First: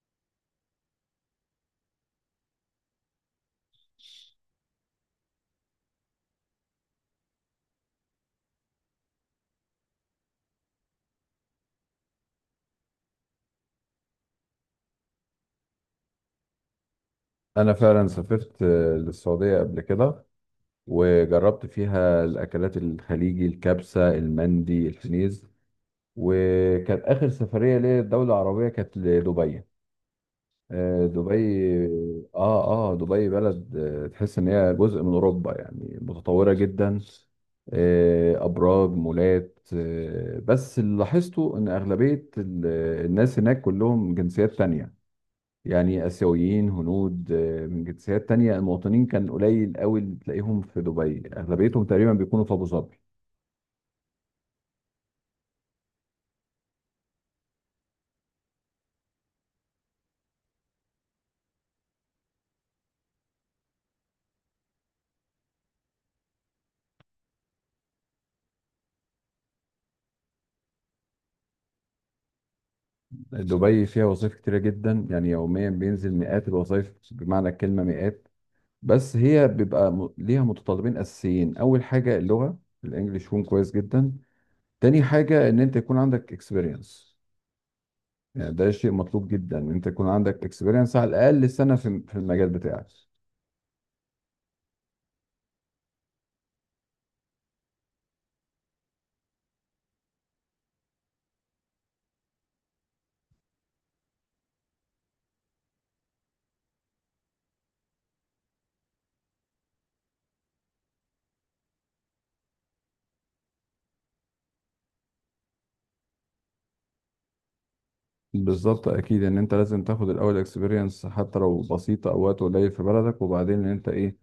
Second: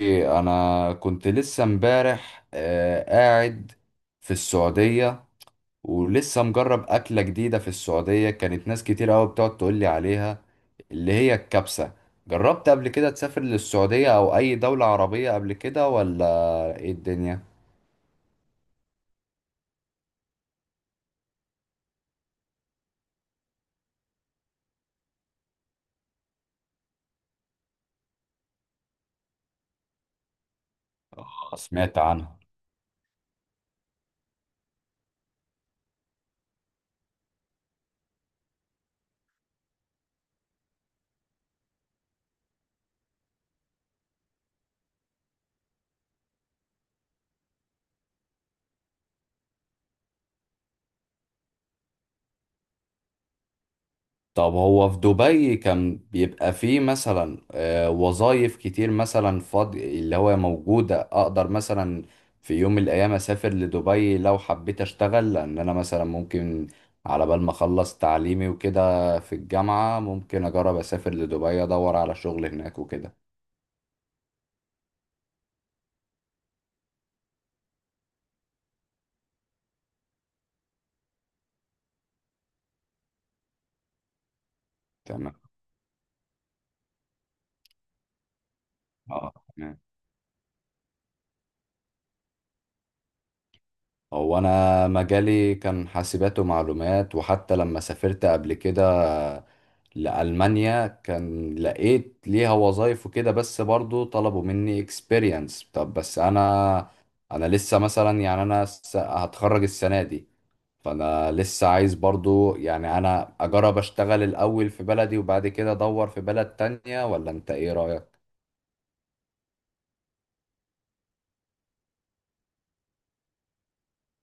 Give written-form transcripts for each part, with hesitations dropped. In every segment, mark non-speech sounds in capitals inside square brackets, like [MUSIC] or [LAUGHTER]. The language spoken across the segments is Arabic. إيه، انا كنت لسه امبارح قاعد في السعودية. ولسه مجرب اكلة جديدة في السعودية، كانت ناس كتير قوي بتقعد تقول لي عليها، اللي هي الكبسة. جربت قبل كده تسافر للسعودية او اي دولة عربية قبل كده ولا ايه الدنيا؟ انا فعلا سافرت للسعوديه قبل كده، وجربت فيها الاكلات الخليجي الكبسه المندي الحنيذ. وكانت اخر سفريه ليا دوله عربيه كانت لدبي. دبي. سمعت عنها. اه اه، دبي بلد تحس ان هي جزء من اوروبا، يعني متطوره جدا، ابراج مولات. بس اللي لاحظته ان اغلبيه الناس هناك كلهم جنسيات تانية، يعني آسيويين هنود، من جنسيات تانية. المواطنين كان قليل قوي اللي تلاقيهم في دبي، أغلبيتهم تقريبا بيكونوا في أبو ظبي. طب هو في دبي كان بيبقى فيه مثلا وظائف كتير مثلا فاضي اللي هو موجودة، أقدر مثلا في يوم من الأيام أسافر لدبي لو حبيت أشتغل، لأن أنا مثلا ممكن على بال ما أخلص تعليمي وكده في الجامعة ممكن أجرب أسافر لدبي أدور على شغل هناك وكده. دبي فيها وظائف كتيرة جدا، يعني يوميا بينزل مئات الوظائف، بمعنى الكلمة مئات. بس هي بيبقى ليها متطلبين أساسيين، أول حاجة اللغة الإنجليش يكون كويس جدا. تاني تمام. حاجة إن أنت يكون عندك اكسبيرينس. يعني ده شيء مطلوب اه جدا، إن تمام. أنت يكون عندك اكسبيرينس على الأقل سنة في المجال بتاعك. هو أنا مجالي كان حاسبات ومعلومات، وحتى لما سافرت قبل كده لألمانيا كان لقيت ليها وظايف وكده، بس برضو طلبوا مني experience. طب بس أنا لسه مثلا، يعني أنا هتخرج السنة دي. فأنا لسه عايز برضو، يعني أنا أجرب أشتغل الأول في بلدي وبعد كده أدور في بلد تانية، ولا أنت إيه رأيك؟ بالظبط، اكيد ان انت لازم تاخد الاول اكسبيرينس حتى لو بسيطه او وقت قليل في بلدك، وبعدين ان انت ايه،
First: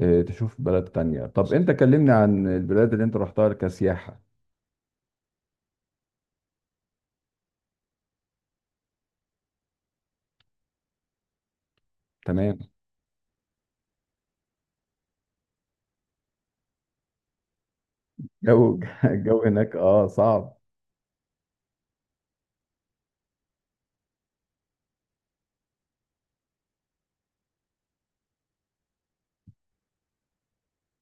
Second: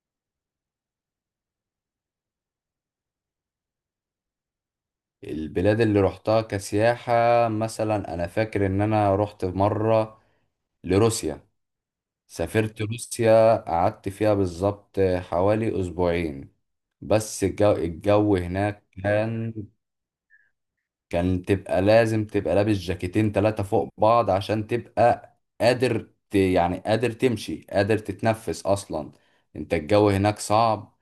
تشوف بلد تانية. طب انت كلمني عن البلاد اللي انت رحتها كسياحه. البلاد اللي روحتها كسياحة، مثلا أنا فاكر إن أنا روحت مرة لروسيا. تمام. سافرت روسيا، قعدت فيها بالظبط حوالي أسبوعين. بس الجو جو هناك [LAUGHS] الجو كان هناك اه صعب. كان تبقى لازم تبقى لابس جاكيتين تلاتة فوق بعض عشان تبقى قادر يعني قادر تمشي قادر تتنفس أصلا. انت الجو هناك صعب،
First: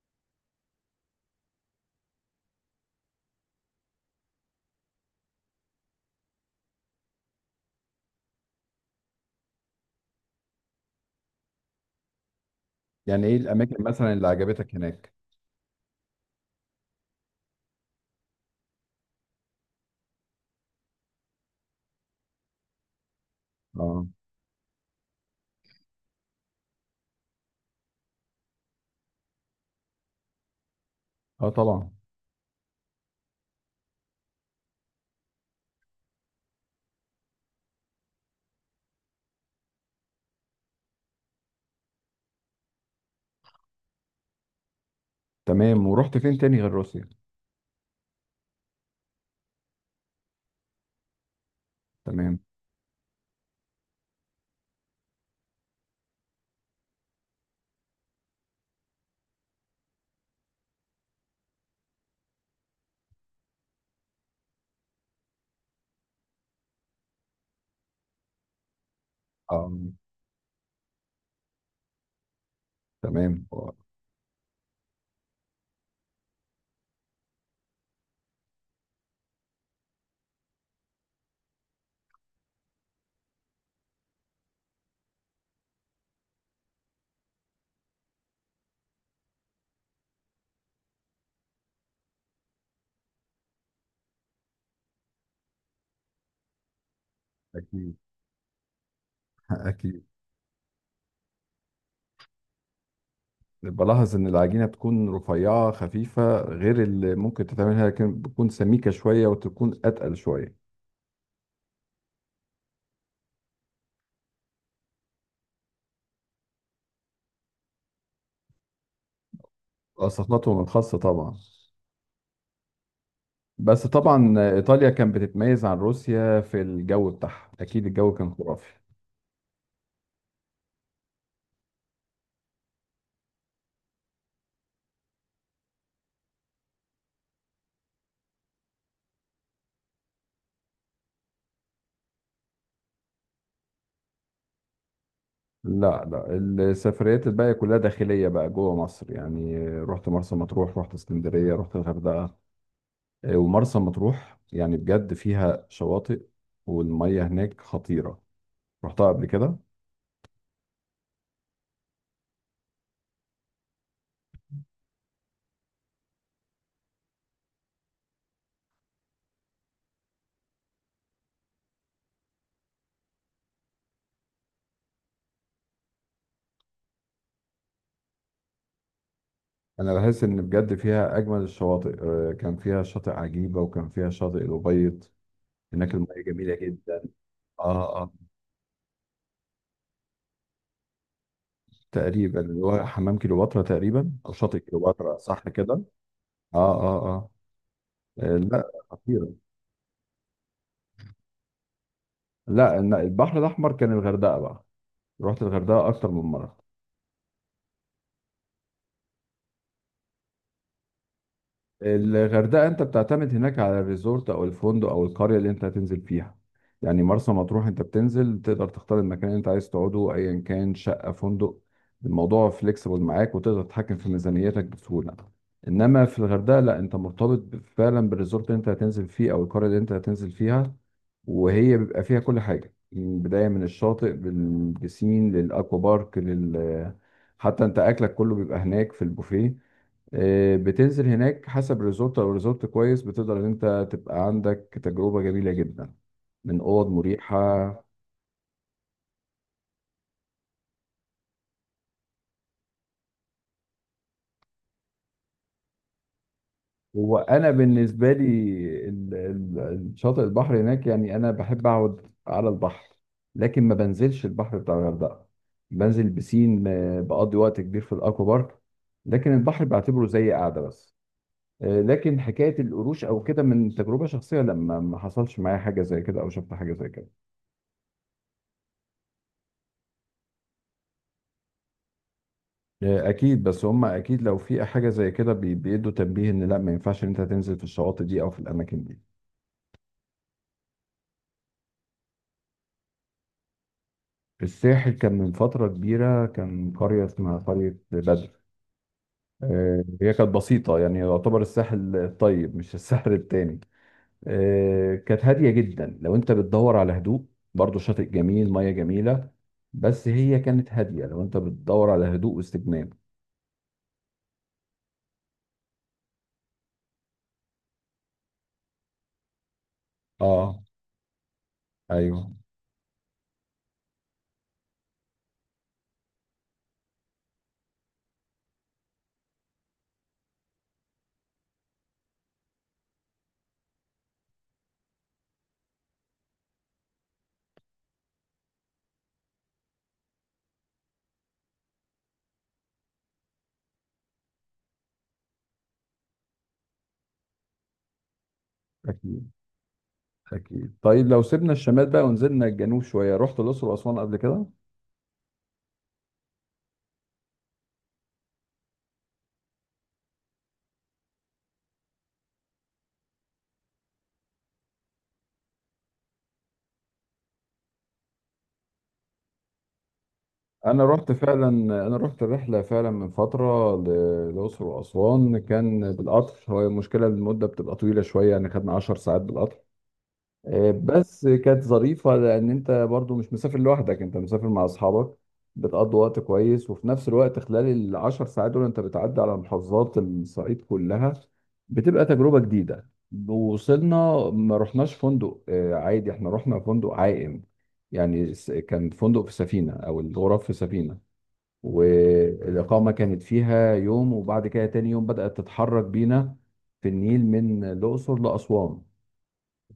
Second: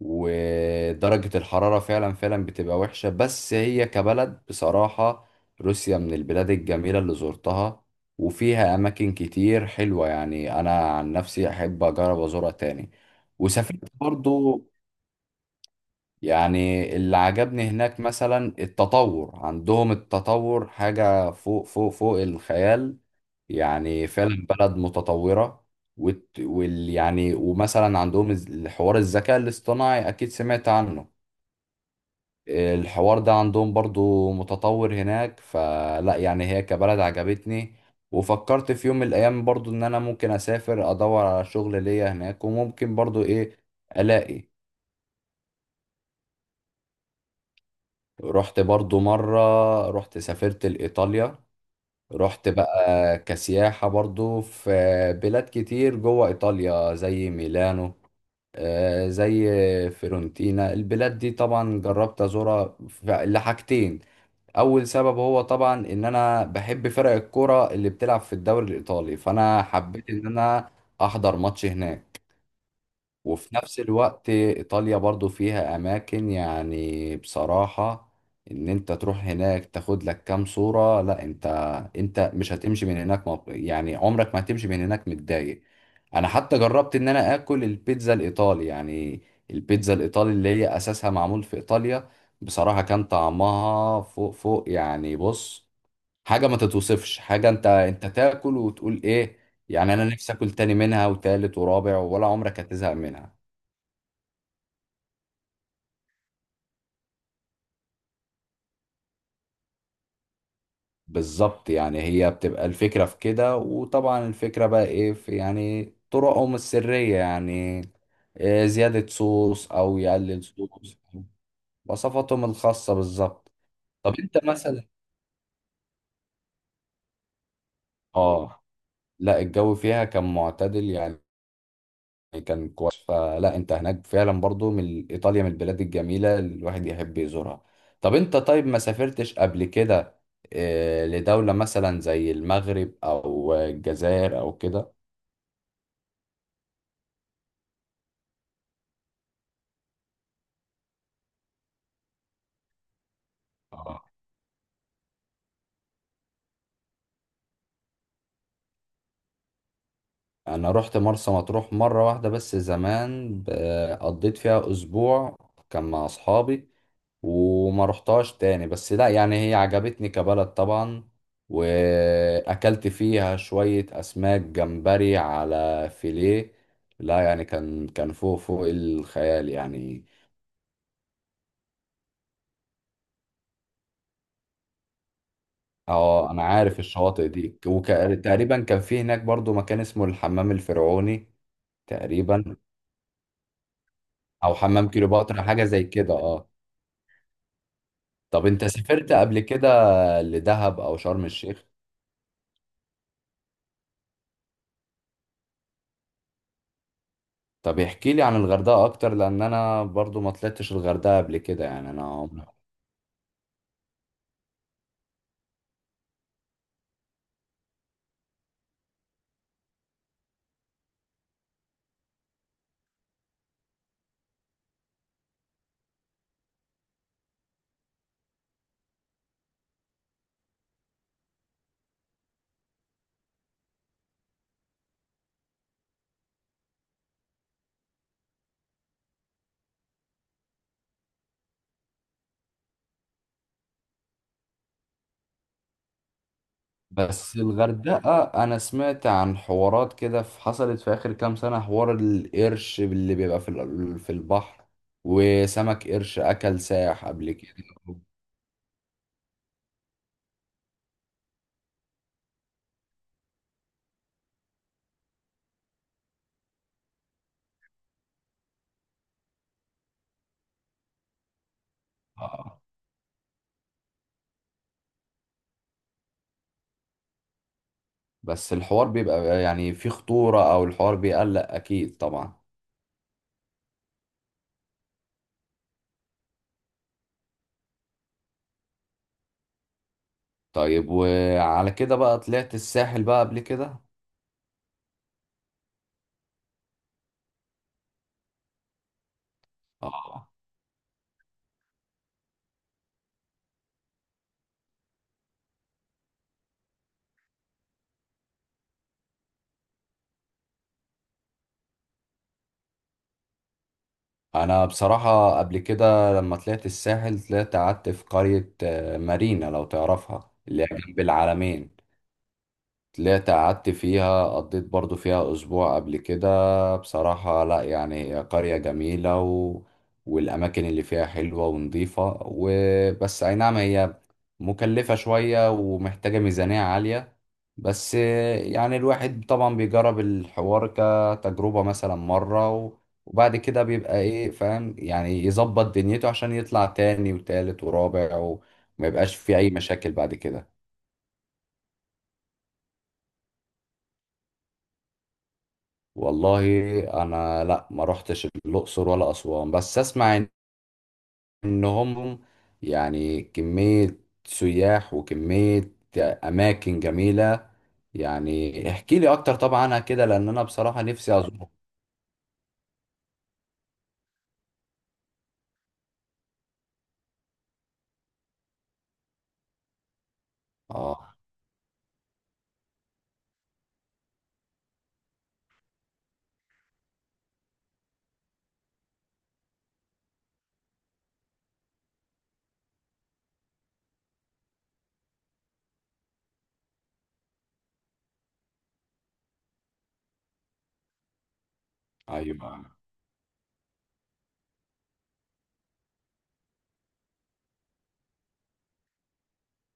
ودرجة الحرارة فعلا فعلا بتبقى وحشة. بس هي كبلد، بصراحة روسيا من البلاد الجميلة اللي زرتها، وفيها أماكن كتير حلوة. يعني أنا عن نفسي أحب أجرب أزورها تاني. يعني ايه وسافرت الاماكن مثلا اللي برضو. عجبتك هناك؟ يعني اللي عجبني هناك مثلا التطور عندهم، التطور حاجة فوق فوق فوق الخيال، يعني اه. فعلا بلد متطورة. وت- وال يعني ومثلا عندهم الحوار الذكاء الاصطناعي، أكيد سمعت عنه. اه طبعا. الحوار ده عندهم برضو متطور هناك، فلا يعني هي كبلد عجبتني. وفكرت في يوم من الايام برضو ان انا ممكن اسافر ادور على شغل ليا هناك، وممكن برضو ايه، الاقي. تمام، ورحت فين تاني غير روسيا؟ رحت برضو مرة، رحت سافرت لإيطاليا. تمام. رحت بقى كسياحة برضو في بلاد كتير جوه إيطاليا، زي ميلانو، زي فيرونتينا. البلاد دي طبعا جربت أزورها لحاجتين. اول سبب هو طبعا ان انا بحب فرق الكوره اللي بتلعب في الدوري الايطالي، فانا اه حبيت ان انا احضر ماتش هناك. تمام. وفي نفس الوقت إيطاليا برضو فيها أماكن، يعني بصراحة، إن أنت تروح هناك تاخد لك كام صورة. لا أنت مش هتمشي من هناك، يعني عمرك ما هتمشي من هناك متضايق. أنا حتى جربت إن أنا آكل البيتزا الإيطالي، يعني البيتزا الإيطالي اللي هي أساسها معمول في إيطاليا. بصراحة كان طعمها فوق فوق، يعني بص، حاجة ما تتوصفش. حاجة أنت اكيد. أنت تاكل وتقول إيه. [LAUGHS] يعني اكيد. أنا نفسي آكل تاني منها وتالت ورابع، ولا عمرك هتزهق منها. بلاحظ ان العجينه بتكون رفيعه خفيفه، غير اللي ممكن تتعملها لكن بتكون سميكه شويه وتكون اتقل شويه. بالظبط، يعني هي بتبقى الفكرة في كده، وطبعا الفكرة بقى ايه في، يعني طرقهم السرية، يعني إيه، زيادة صوص او يقلل استثماراتهم الخاصة صوص. طبعا. وصفاتهم الخاصة بالظبط. بس طب طبعا انت مثلا، إيطاليا كانت بتتميز عن روسيا في الجو بتاعها، أكيد الجو كان اه، خرافي. لا الجو فيها كان معتدل، يعني كان كويس. فلا انت هناك فعلا برضو، من ايطاليا من البلاد الجميلة اللي الواحد يحب يزورها. طب انت طيب ما سافرتش قبل كده إيه لدولة مثلا زي المغرب او الجزائر او كده؟ لا لا، السفريات الباقية كلها داخلية بقى جوه مصر، يعني رحت مرسى مطروح، رحت اسكندرية، رحت الغردقة. ومرسى مطروح يعني بجد فيها شواطئ والمية هناك خطيرة، رحتها قبل كده. انا رحت مرسى مطروح مره واحده بس زمان، قضيت فيها اسبوع، كان مع اصحابي. وما رحتهاش تاني، بس لا يعني هي عجبتني كبلد طبعا، واكلت فيها شويه اسماك جمبري على فيليه. لا يعني كان فوق فوق الخيال أنا يعني. بحس إن بجد فيها أجمل الشواطئ، كان فيها شاطئ عجيبة وكان فيها شاطئ الأبيض، هناك المية اه انا جميلة عارف جدا. الشواطئ دي، اه آه. وتقريبا كان في هناك برضو مكان اسمه الحمام الفرعوني تقريبا. تقريبا، اللي هو حمام كليوباترا تقريبا او او شاطئ حمام كليوباترا، كليوباترا، صح حاجه كده؟ زي كده، اه. اه اه اه. طب انت لا سافرت خطيره. قبل كده لدهب او شرم الشيخ؟ لا، إن البحر الاحمر كان الغردقه بقى، رحت الغردقه اكتر من مره. طب احكي لي عن الغردقة اكتر، لان انا برضو ما طلعتش الغردقة قبل كده، يعني انا عمري. الغردقة انت بتعتمد هناك على الريزورت او الفندق او القرية اللي انت هتنزل فيها. يعني مرسى مطروح انت بتنزل تقدر تختار المكان اللي انت عايز تقعده ايا كان شقة فندق، الموضوع فليكسيبل معاك وتقدر تتحكم في ميزانيتك بسهولة. انما في الغردقة لا، انت مرتبط فعلا بالريزورت اللي انت هتنزل فيه او القرية اللي انت هتنزل فيها. وهي بيبقى فيها كل حاجة من بداية من الشاطئ بالبسين للاكوا بارك حتى انت اكلك كله بيبقى هناك في البوفيه. بتنزل هناك حسب ريزورت، لو ريزورت كويس بتقدر ان انت تبقى عندك تجربة جميلة جدا، من اوض بس مريحة. الغردقة، انا سمعت عن حوارات كده حصلت في اخر كام سنة، حوار القرش اللي بيبقى في البحر، وسمك قرش اكل ساح هو قبل انا كده. بالنسبة لي ال- ال- الشاطئ البحر هناك، يعني انا بحب اقعد على البحر لكن ما بنزلش البحر بتاع الغردقة. بنزل بسين، بقضي وقت كبير في الاكوا بارك، لكن البحر بعتبره زي قاعدة بس. لكن حكاية آه. القروش او كده من تجربة شخصية، لما ما حصلش معايا حاجة زي كده او شفت حاجة زي كده. بس الحوار بيبقى يعني فيه خطورة، او الحوار بيقلق، اكيد طبعا. اكيد، بس هم اكيد لو في حاجه زي كده بيدوا تنبيه ان لا ما ينفعش ان انت تنزل في الشواطئ دي او في الاماكن دي. طيب وعلى كده بقى طلعت الساحل بقى قبل كده؟ في الساحل كان من فتره كبيره كان قريه اسمها قريه بدر، هي اه. كانت بسيطه، يعني يعتبر الساحل الطيب مش الساحل التاني. كانت هاديه جدا لو انت بتدور على هدوء، برضو شاطئ جميل ميه جميله. بس هي كانت هاديه لو انت بتدور على هدوء واستجمام. انا بصراحة قبل كده لما طلعت الساحل، طلعت قعدت في قرية مارينا، لو تعرفها، اه. اللي هي جنب العلمين. ايوه. طلعت قعدت فيها، قضيت برضو فيها أسبوع قبل كده. بصراحة لا، يعني هي قرية جميلة والأماكن اللي فيها حلوة ونظيفة. وبس أي نعم، هي مكلفة شوية ومحتاجة ميزانية عالية. بس يعني الواحد طبعا بيجرب الحوار كتجربة مثلا مرة، وبعد كده بيبقى إيه، فاهم، يعني يظبط دنيته عشان يطلع تاني وتالت ورابع وما يبقاش اكيد، في أي مشاكل بعد كده. أكيد. طيب لو سيبنا الشمال بقى ونزلنا الجنوب شوية، رحت الأقصر وأسوان قبل كده؟ والله انا لا، ما روحتش الاقصر ولا اسوان، بس اسمع ان هم، يعني كمية سياح وكمية اماكن جميلة. يعني احكي لي اكتر طبعا عنها كده، لان انا بصراحة أنا رحت نفسي فعلا. ازور. أنا رحت الرحلة فعلا من للأقصر وأسوان، كان بالقطر، هو المشكلة المدة بتبقى طويلة شوية، يعني خدنا 10 ساعات بالقطر. اه. بس كانت ظريفة لأن أنت برضو مش مسافر لوحدك، أنت مسافر مع أصحابك، بتقضي وقت كويس. وفي نفس الوقت خلال العشر ساعات دول أنت بتعدي على محافظات الصعيد كلها، بتبقى تجربة جديدة. وصلنا، ما رحناش فندق عادي، احنا رحنا فندق عائم، يعني كان فندق في سفينة، أو الغرف في سفينة، ايوه. والإقامة كانت فيها يوم وبعد كده تاني يوم بدأت تتحرك بينا في النيل من الأقصر لأسوان.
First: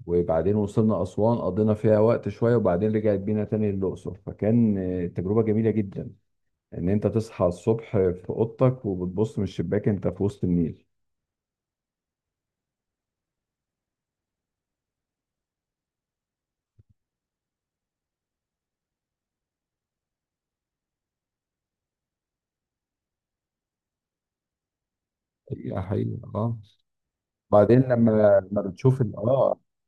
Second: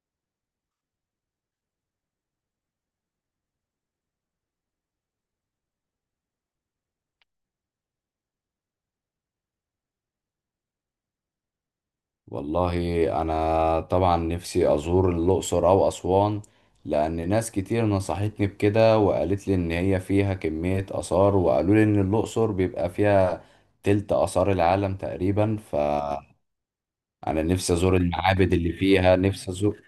وبعدين وصلنا أسوان قضينا فيها وقت شوية، وبعدين رجعت بينا تاني للأقصر، فكان تجربة جميلة جدا إن أنت تصحى الصبح في أوضتك وبتبص من الشباك أنت في وسط النيل. والله انا طبعا نفسي ازور الاقصر او اسوان، لان ناس كتير نصحتني بكده، وقالت لي ان هي فيها كمية اثار، وقالوا لي ان الاقصر بيبقى فيها تلت اثار العالم تقريبا، حقيقة حقيقة فانا اه. نفسي بعدين ازور لما المعابد لما اللي بتشوف فيها، ال- نفسي اه ازور.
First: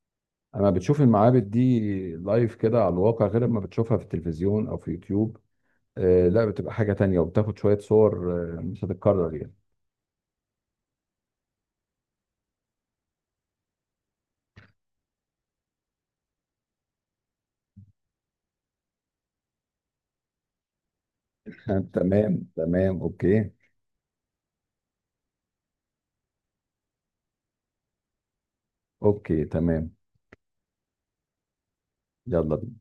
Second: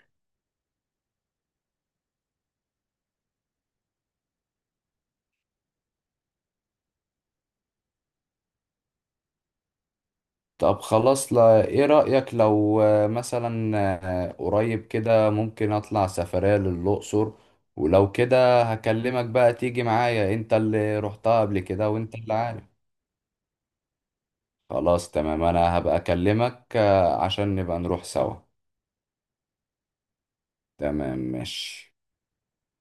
لما بتشوف المعابد دي لايف كده على الواقع، غير لما بتشوفها في التلفزيون أو في يوتيوب. آه لا، بتبقى حاجة تانية، وبتاخد شوية صور، مش هتتكرر يعني. طب خلاص، لا ايه رأيك لو مثلا قريب كده ممكن اطلع سفرية للاقصر؟ ولو كده هكلمك بقى تيجي معايا، انت اللي رحتها قبل كده [LAUGHS] وانت اللي تمام عارف. تمام، أوكي. خلاص تمام، انا هبقى اكلمك عشان نبقى نروح سوا. أوكي تمام، تمام ماشي. يلا.